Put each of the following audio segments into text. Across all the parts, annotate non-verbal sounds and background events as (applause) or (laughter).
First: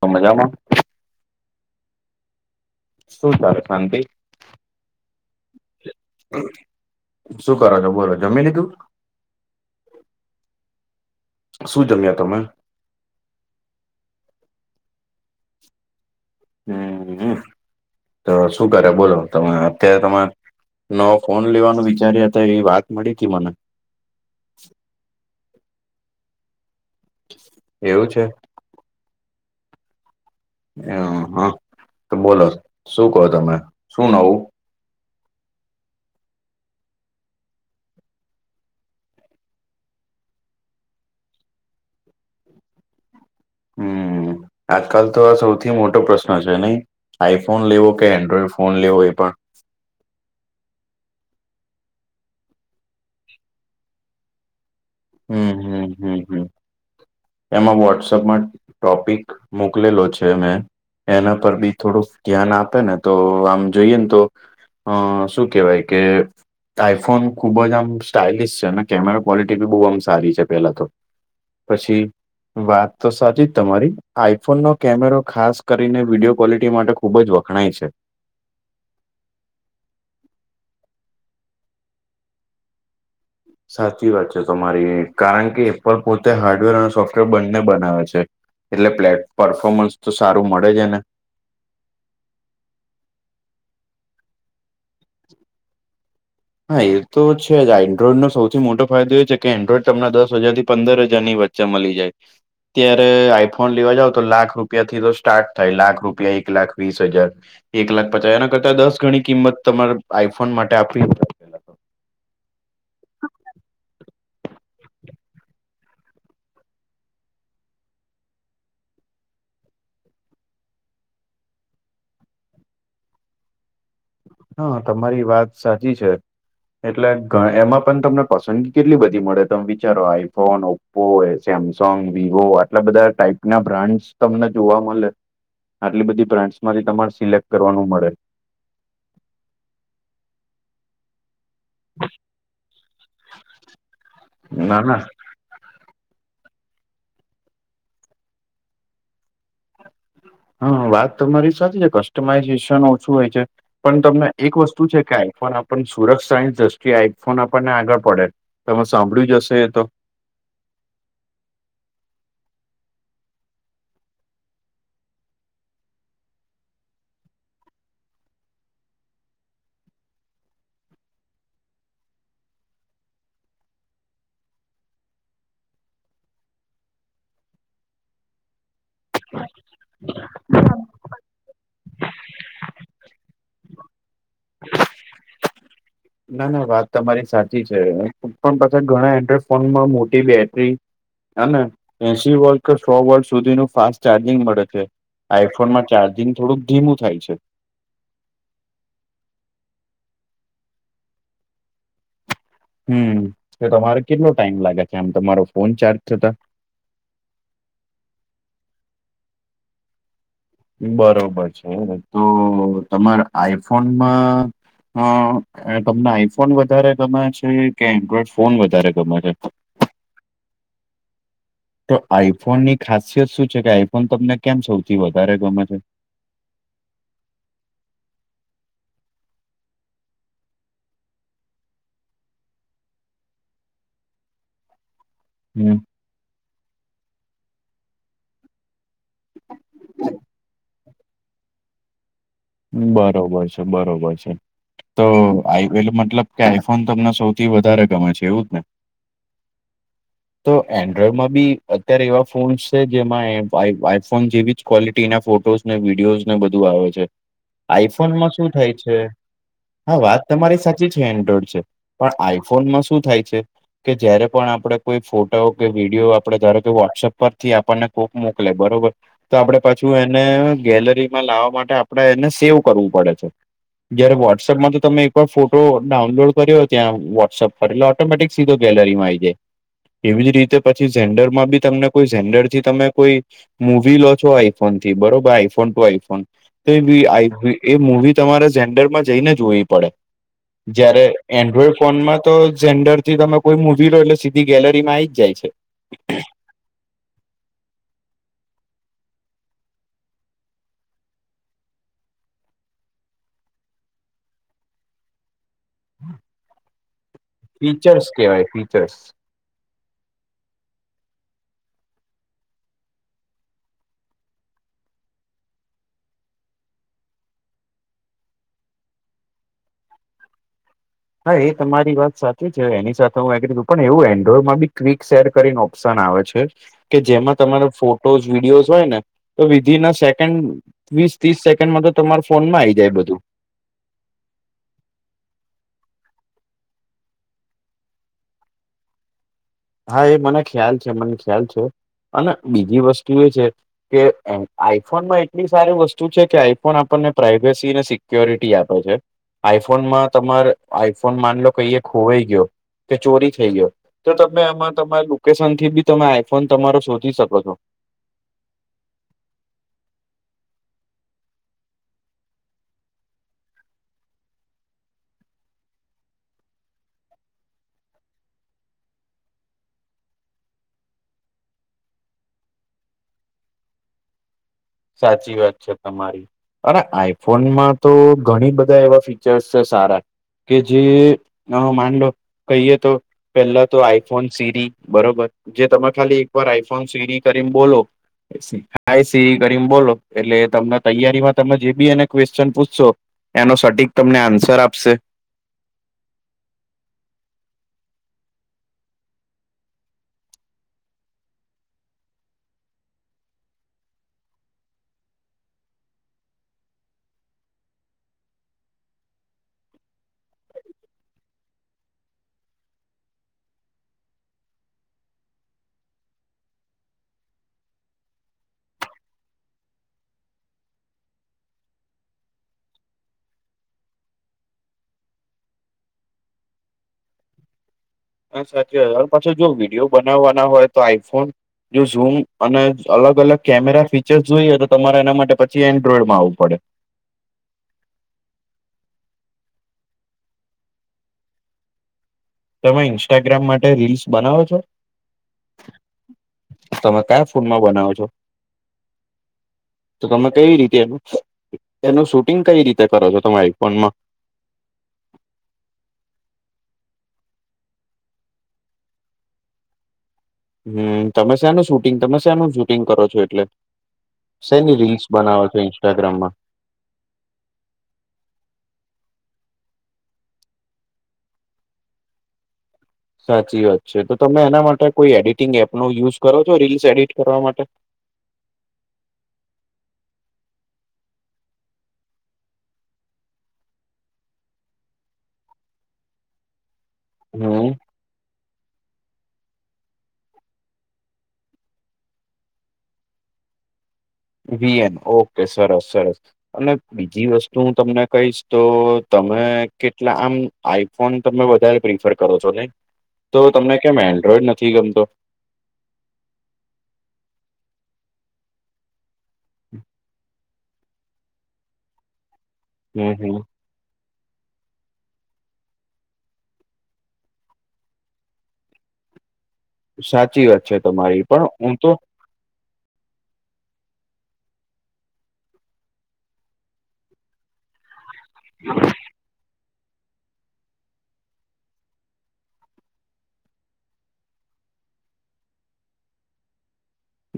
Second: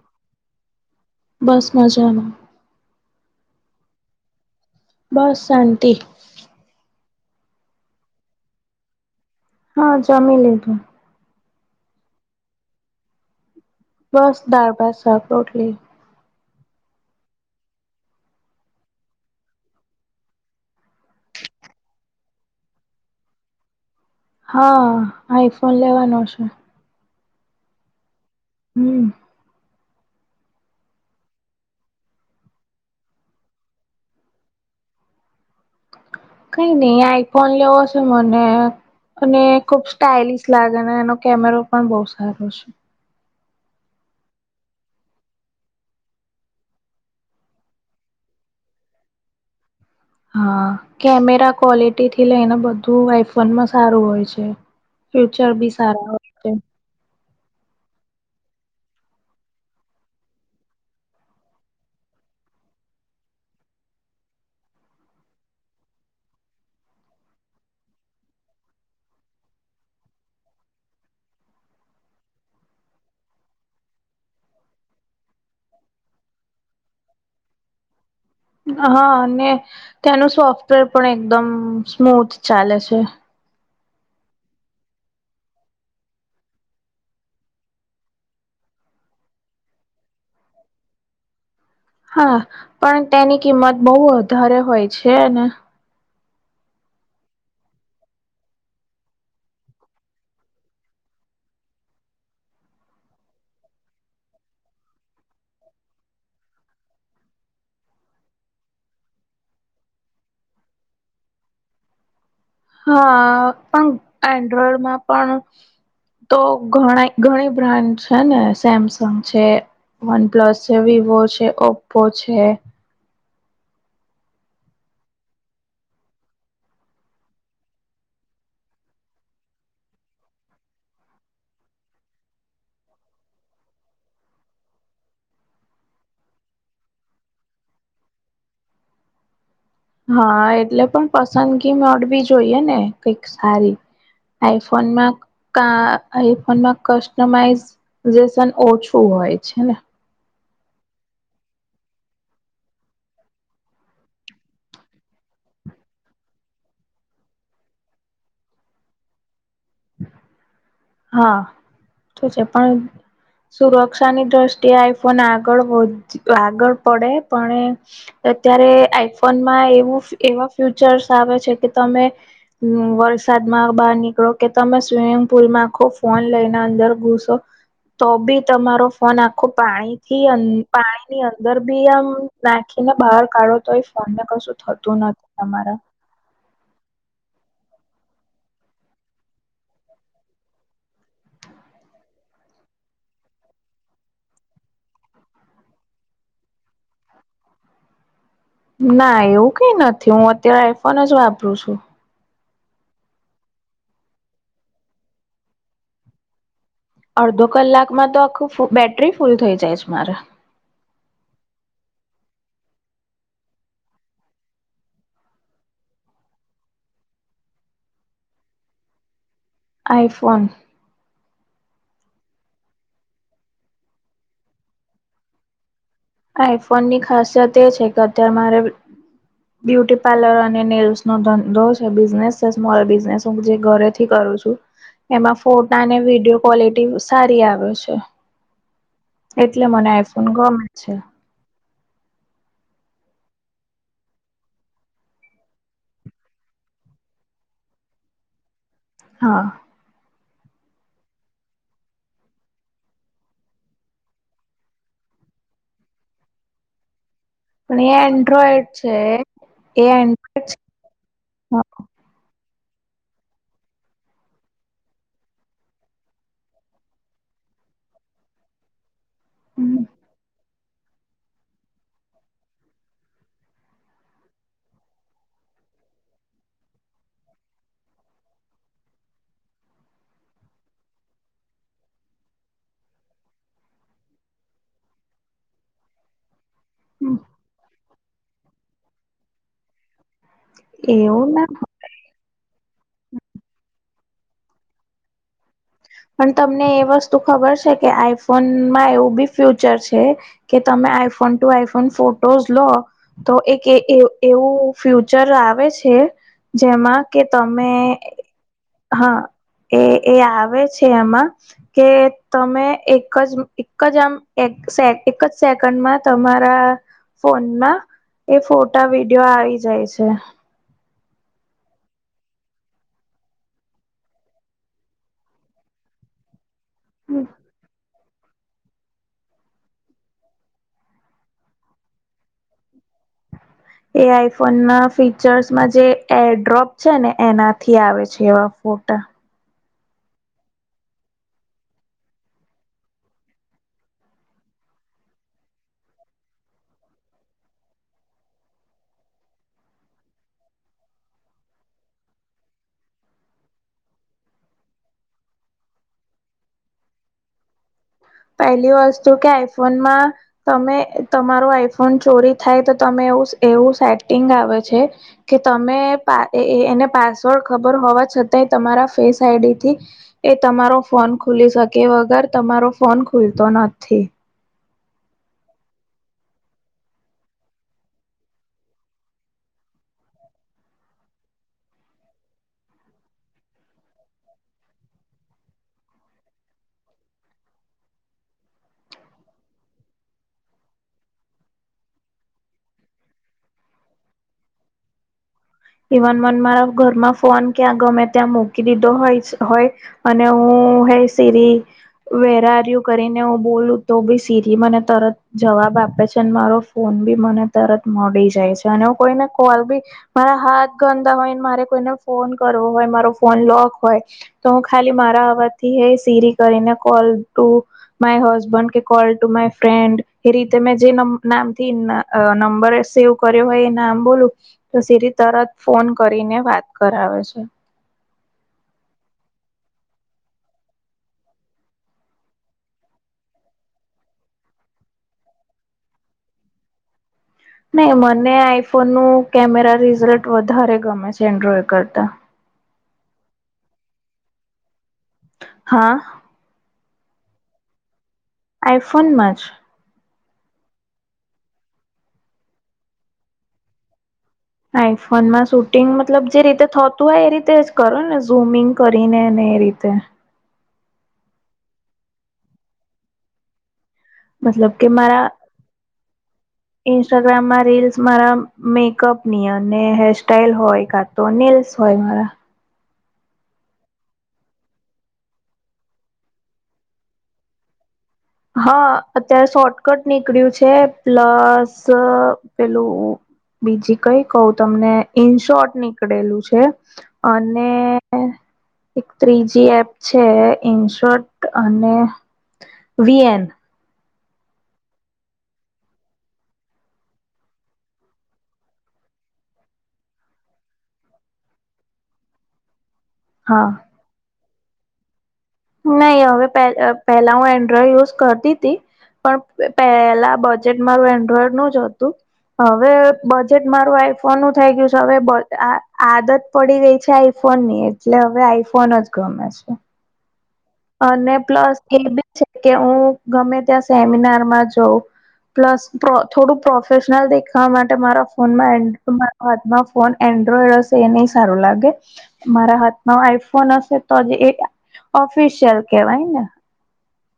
તો મજામાં? બસ મજામાં. શું ચાલે શાંતિ. બસ શાંતિ. શું કરો છો બોલો જમી લીધું. હા જમી લીધું. શું જમ્યા તમે. બસ દાળ ભાત શાક રોટલી. હમ તો શું કરે બોલો તમે અત્યારમાં. નવો ફોન લેવાનું વિચાર્યા હતા એવી વાત મળી હતી મને. હા આઈફોન લેવાનો છે. એવું છે. હમ. એ હા તો બોલો શું કો તમે શું નવું. કઈ નહી આઈફોન લેવો છે મને. અને ખુબ સ્ટાલિશ લાગે એનો કેમેરો પણ બહુ સારો છે. (inaudible) હમ આજકાલ તો આ સૌથી મોટો પ્રશ્ન છે નહી આઈફોન લેવો કે એન્ડ્રોઈડ ફોન લેવો એ પણ. હા કેમેરા ક્વોલિટી થી લઈને બધું આઈફોનમાં સારું હોય છે. ફ્યુચર હમ ભી હમ સારા હમ હોય. હમ છે એમાં વોટ્સઅપમાં ટોપિક મોકલેલો છે મેં એના પર બી થોડુંક ધ્યાન આપે ને તો આમ જોઈએ ને તો અ શું કહેવાય કે આઈફોન ખુબ જ આમ સ્ટાલિશ છે અને કેમેરા ક્વોલિટી બી બહુ આમ સારી છે પેલા તો પછી. વાત તો સાચી જ તમારી આઈફોન નો કેમેરો ખાસ કરીને વિડીયો ક્વોલિટી માટે ખુબ જ વખણાય છે. હા અને ત્યાનું સોફ્ટવેર પણ એકદમ સ્મૂથ ચાલે છે. સાચી વાત છે તમારી કારણ કે એ પણ પોતે હાર્ડવેર અને સોફ્ટવેર બંને બનાવે છે. એટલે પ્લે પરફોર્મન્સ તો સારું મળે છે ને હા પણ તેની કિંમત બહુ વધારે હોય છે ને હા એ તો છે જ એન્ડ્રોઈડ નો સૌથી મોટો ફાયદો એ છે કે એન્ડ્રોઈડ તમને દસ હજાર થી પંદર હજારની વચ્ચે જે મળી જાય. અત્યારે આઈફોન લેવા જાવ તો લાખ રૂપિયા થી તો સ્ટાર્ટ થાય લાખ રૂપિયા એક લાખ વીસ હજાર એક લાખ પચા એના કરતા દસ ગણી કિંમત તમારે આઈફોન માટે આપવી હા પણ એન્ડ્રોઈડમાં પણ તો ઘણા ઘણી બ્રાન્ડ છે ને સેમસંગ છે. વનપ્લસ છે વિવો છે ઓપ્પો છે. હા તમારી વાત સાચી છે. એટલે એમાં પણ તમને પસંદગી કેટલી બધી મળે તમે વિચારો આઈફોન ઓપ પો એ સેમસંગ વિવો આટલા બધા ટાઈપ ના બ્રાન્ડ તમને જોવા મળે. આટલી બધી બ્રાન્ડસ માંથી તમારે સિલેક્ટ કરવાનું મળે. હા એટલે પણ પસંદગી મળવી જોઈએ ને કઈક સારી ના ના આઈફોનમાં. કા આઈફોનમાં કસ્ટમાઈ ઝેશન ઓછું હોય છે ને હા વાત તો તમારી સાચી છે કસ્ટમાઈઝેશન ઓછું હોય છે. પણ તમને એક વસ્તુ છે કે આઈફોન આપણ સુરક્ષ સાયસ દ્રષ્ટિએ આઈફોન આપણને આગળ પડે. તમે સાંભળ્યું જશે તો. હા એ તો છે પણ. સુરક્ષાની દ્રષ્ટિએ આઈફોન આગળ વધ આગળ પડે પણ અત્યારે આઈફોનમાં એવું એવા ફ્યુચર્સ આવે છે કે તમે. હ વરસાદ માં બહાર નીકળો કે તમે સ્વિમિંગ પુલ માં આખો ફોન લઈને અંદર ઘુસો તો બી તમારો ફોન આખો પાણીથી પાણી ની અંદર બી આમ નાખીને બહાર કાઢો તો એ ફોન ને કશું થતું નથી તમારા. ના ના વાત તમારી સાચી છે પણ પાછા ઘણા એન્ડ્રોઈડ ફોનમાં મોટી બેટરી હને એસી વર્ષ કે સો વર્ષ સુધીનું ફાસ્ટ ચાર્જિંગ મળે છે. આઈફોનમાં ચાર્જિંગ થોડુંક ધીમું થાય છે. ના એવું કઈ નથી હું અત્યારે આઈફોન જ વાપરું છું. હમ તો તમારે કેટલો ટાઈમ લાગે છે આમ તો તમારો ફોન ચાર્જ થતા! અડધો કલાકમાં તો આખું બેટરી ફૂલ થઈ જાય છે મારે. બરોબર છે તો તમારે આઈફોનમાં હ તમને આઈફોન વધારે ગમે છે કે એન્ડ્રોઈડ ફોન વધારે ગમે છે! ! આઈફોન. તો આઈફોન ની ખાસિયત શું છે કે આઈફોન તમને કેમ સૌથી વધારે ગમે છે? આઈફોનની ખાસિયત એ છે કે અત્યારે મારે બ્યુટી પાર્લર અને નેલ્સ નો ધંધો છે બિઝનેસ છે સ્મોલ બિઝનેસ હું જે ઘરેથી કરું છું. એમાં હમ, ફોટા અને વિડીયો ક્વોલિટી સારી આવે છે. એટલે મને આઈફોન ગમે છે. બરોબર છે. બરોબર છે. તો આ એ મતલબ કે આઈફોન તમને સૌથી વધારે ગમે છે એવું જ ને! હા તો એન્ડ્રોઈડમાં બી અત્યારે એવા ફોન્સ છે જેમાં આઈફોન જેવી જ ક્વોલિટીના ફોટોસ ને વિડીયોઝ ને બધું આવે છે. પણ એ આઈફોનમાં શું એન્ડ્રોઈડ થાય છે એ હા વાત એન્ડ્રોઈડ તમારી સાચી છે એન્ડ્રોઈડ છે. પણ આઈફોનમાં શું થાય છે. કે જયારે પણ આપડે કોઈ ફોટો કે વિડીિયો આપડે ધારો કે વોટ્સઅપ પરથી આપણને કોક મોકલે બરોબર તો આપડે પાછું એને ગેલરીમાં લાવવા માટે આપણેે એને સેવ કરવું પડે છે. જયારે વોટ્સએપમાં તો તમે એકવાર ફોટો ડાઉનલોડ કર્યો ત્યાં વોટ્સએપ ફરી લો ઓટોમેટિક સીધો ગેલેરીમાં આવી જાય. એવી જ રીતે પછી ઝેન્ડર માં બી તમને કોઈ ઝન્ડર થી તમે કોઈ મુવી લો છો આઈફોન થી બરોબર આઈફોન ટુ આઈફોન તો એ મુવી તમારે ઝન્ડરમાં જઈને જોવી પડે. જયારે એવું ના એન્ડ્રોઈડ ફનમાં તો જેન્ડર થી તમે કોઈ મુવી લો એટલે સીધી ગેલેરીમાં આવીઈ જ જાય છે. પણ તમને એ વસ્તુ ખબર છે કે આઈફોનમાં એવું બી ફ્યુચર છે કે તમે આઈફોન ટુ આઈફોન ફોટોઝ લો તો એક એવું ફ્યુચર આવે છે. જેમાં કે તમે ફીચર્સ કેવાય ફીચર્સ. હા એ આવે છે‌ એમાં. કે તમે એક જ એક જ આમ એક એક જ સેકન્ડમાં તમારા ફોનમાં એ ફોટા વિડીિયો આવી જાય છે. હા એ તમારી વાત સાચી છે એની સાથે હું એગ્રી પણ એવું એન્ડ્રોઈડમાં બી ક્વિક શેર કરીને ઓપ્શન આવે છે. કે જેમાં તમારો ફોટોસ વિડીયોઝ હોય ને તો વિધિન અ સેકન્ડ વીસ ત્રીસ સેકન્ડમાં તો તમાર ફોન માં આ આવી જાય બધું. એ આઈફોન ના ફીચર્સમાં જે એડ્રોપ છે ને એનાથી આવે છે એવા ફોટા. હા એ મને ખ્યાલ છે મને ખ્યાલ છે અને બીજી વસ્તુ એ છે. કે આઈફોનમાં એટલી સારી વસ્તુ છે કે આઈફોન આપણને પ્રાાઈવેસી અને સિક્યોરિટી આપે છે. આઈફોનમાં તમારે આઈફોન માનલો કહીએ ખોવાઈ ગયો. કે ચોરી થઈ ગયો તો ત તમે આમાં તમારા લોકેશન થી બી તમે આઈફોન તમારો શોધી શકો છો. પહેલી વસ્તુ કે આઈ ફોનમાં. તમે તમારો આઈફોન ચોરી થાય તો તમે એવું એવું સેટિંગ આવે છે. કે તમે પ એ એ એને પાસવર્ડ ખબર હોવા છતાંય તમારા ફેસ આઈડી થી. એ તમારો ફોન ખુલી શકે વગર તમારો ફોન ખુલતો નથી. સાચી વાત છે તમારી. અને આઈફોનમાં તો ઘણી બધા એવા ફીચર્સ છે સારા કે જે અ માંડો કહીએ તો. પેલા તો આઈફોન સીરી બરોબર. જે તમે ખાલી એક વાર આઈફોન સીરી કરીને બોલો આઇ સી. કરીને બોલો એટલે તમને તૈયારીમાં તમે જે બી અને ક્વેશ્ચન પૂછશો એનો સટીક તમને આન્સર આપશે. ઇવન મન મારા ઘરમાં ફોન કયાં ગમે ત્યાં મૂકી દીધો હોય હોય. અને હું hey Siri. Where are you કરીને હું બોલું તો ભી સીરી મને તરત જવાબ આપે છે મારો ફોન બી મને તરત મળી જાય છે અને હું કોઈને કોલ બી મારા હાથ ગંદા હોયને મારે કોઈને ફોન કરવો હોય મારો ફોન લોક હોય તો હું ખાલી મારા અવાજ થી એ સીરી કરીને કોલ ટુ માય હસબન્ડ કે કોલ ટુ માય ફ્રેન્ડ એ રીતે મેં જે નામ થી. અ નંબર એ સેવ કર્યો હોય એ નામ બોલું તો સીરી. તરત ફોન કરીને વાત કરાવે છે. આ સાચી વાત હા પાછો જો વિડીયો બનાવવાના હોય તો આઈફોન જો ઝૂમ અને અલગ અલગ કેમેરા ફીચર્સ જોઈએ તો તમારે એના માટે પછી એન્ડ્રોઈડમાં આવવું પડે. નહી મને આઈફોન નું કેમેરા રિઝલ્ટ વધારે ગમે છે એન્ડ્રોડ કરતા. તમે ઇન્સ્ટાગ્રામ માટે રીલ્સ બનાવો છો. હા. તમે કયા ફોન માં બનાવો છો. આઈ ફોન માંજ. તો તમે કવી રીતે એ એનું શૂટિંગ કઈ રીતે કરો છો તમે આઈફોન માં આઈફોનમાં શૂટિંગ મતલબ જે રીતે થતું હોય એ રીતે જ કરો ને ઝૂમિંગ કરીને ને એ રીતે. હમ તમે શેનું શૂટિંગ તમે શેનું શૂટિંગ કરો છો એટલે. મતલબ શેની કે રીલ્સ મારા બનાવો છો ઇન્સ્ટાગ્રામમાં. ઇન્સ્ટાગ્રામમાં રીલ્સ મારા મેકઅપ ની અને હેરસ્ટાઈલ હોએ એકાદ. ડોનિલ્સ હોય મારા. સાચી વાત છે તો તમે એના માટે કોઈ એડિટિંગ એપનો યુઝ કરો છો રીલસ એડિટ કરવા માટે. હા અત્યારે શોર્ટકટ નીકળ્યું છે પ્લસ પેલું બીજી કઈ કહું તમને ઇન શોર્ટ નીકળેલું છે. અને. હમ એક ત્રીજી એપ છે ઇનશોટ અને V N. V N okay સરસ સરસ. અને બીજી વસ્તુ હું તમને કહીશ તો તમે કેટલા આમ. આઈફોન તમે વધારે પ્રિફર કરો છો ને. હ (unintelligible) તો તમને કેમ એન્ડ્રોઈડ નથી ગમતો. નહી હવે પેહ પહેલા હું એન્ડ્રોઈડ યુઝ કરતી હતી પણ પેલા બધ. જેન મારું એન્ડ્રોઈડ નું જ હતું હવે હમ હમ બજટ. મારું આઈફોન નું થઈ ગયું છે હવે અ આ આદત પડી ગઈ છે આઈફોન ની. એટલે હવે આઈફોન જ ગમે છે. સાચી વાત છે. તમારી અને પણ હું પ્લસ તો એ બી છે કે હું ગમે ત્યાં સેમિનાર માં જઉં પ્લસ પ્ર થોડું પ્રોફેશનલ દેખાવા માટે મારા ફોનમાં (unintelligible) હાથમાં ફોન એન્ડ્રોઈડ હશે એ નહીં સારું લાગે મારા હાથમાં આઈફોન હશે તો જ એ પ્રો ફેશનલ કેવાય ન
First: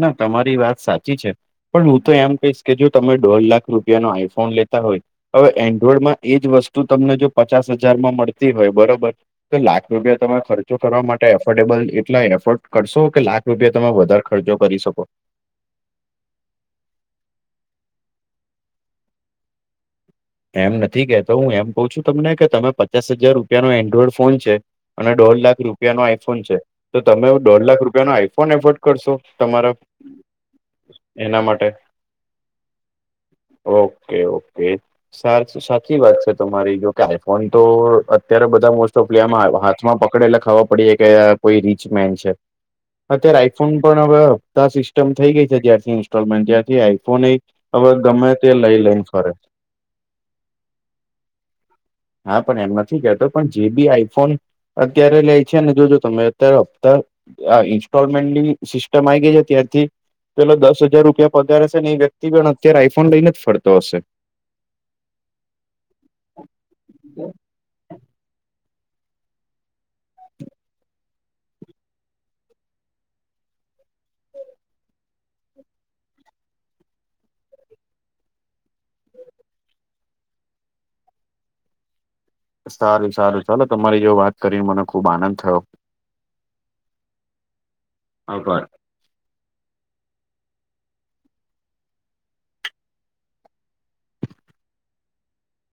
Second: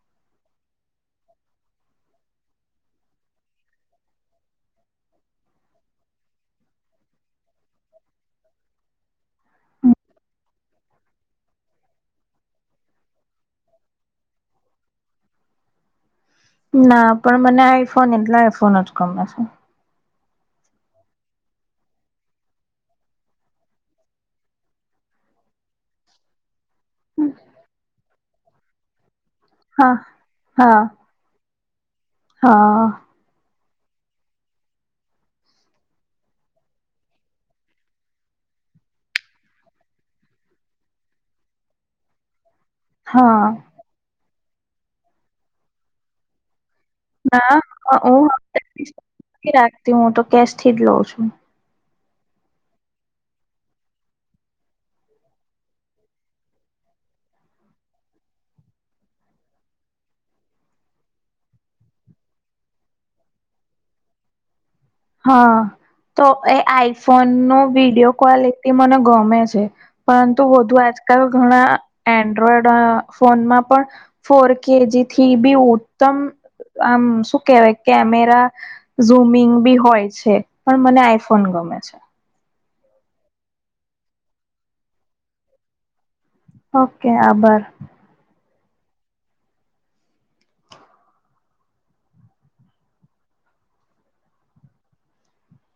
ના તમારી વાત સાચી છે પણ હું તો એમ કહીશ કે જો તમે દોઢ લાખ રૂપિયાનો આઈફોન લેતા હોય હવે એન્ડ્રોઈડમાં એજ વસ્તુ તમને જો પચાસ હજારમાં મળતી હોય બરોબર તો લાખ રૂપિયા તમે ખર્ચો કરવા માટે એફોર્ડેબલ એટલા એફોર્ડ કરશો કે લાખ રૂપિયા તમે વધારે ખર્ચો કરી શકો. ના પણ મને આઈફોન એટલે આઈફોન જ ગમે છે. એમ નથી કહેતો હું એમ કઉ છું તમને કે તમે પચાસ હજાર રૂપિયા નો એન્ડ્રોઈડ ફોન છે અને દોઢ લાખ રૂપિયા નો આઈફોન છે તો તમે દોઢ લાખ રૂપિયા નો આઈફોન એફોર્ડ કરશો તમારા હા હા એના માટે? હા. ઓકે, ઓકે, સારું સાચી વાત છે તમારી જો કે આઈફોન તો અત્યારે બધા મોસ્ટ ઓફ પ્લેયમાં હા હાથમાં પકડેલા ખબ ર પડે કે કોઈ રીચ મેન છે. અત્યારે હા આઈફોન પણ હવે આ સિસ્ટમ થઈ ગઈ છે જ્યારથી ઇન્સ્ટોલમેન્ટ જ્યારથી આઈ (unintelligible) નહી ના હવે ગમે તે લઈ લઈને ફરે તે હું તો કેશ થી જ લઉં છું. હા, પણ એમ નથી કહેતો પણ જે બી આઈફોન અત્યારે લઈ છે ને જોજો તમે અત્યારે હપ્તા આ ઇન્સ્ટોલમેન્ટની સિસ્ટમ આવી ગઈ છે ત્યાંથી પેલો દસ હજાર રૂપિયા પગાર હશે એ વ્યક્તિ પણ અત્યારે આઈફોન લઈને જ ફરતો હશે. હા તો એ આઈફોન નો વિડીયો કોલ એ તે મને ગમે છે પરંતુ વધુ આજકાલ ઘણા એન્ડ્રોઈડ અ ફોનમાં પણ ફોર કેજી થી બી ઉત્તમ આમ શું કેવાય કેમેરા, ઝૂમિંગભી હોય છે પણ મને આઈફોન ગમે છે. સારું સારું ચાલો તમારી જો વાત કરી મને ખુબ આનંદ થયો. ઓકે આબાર. આબર.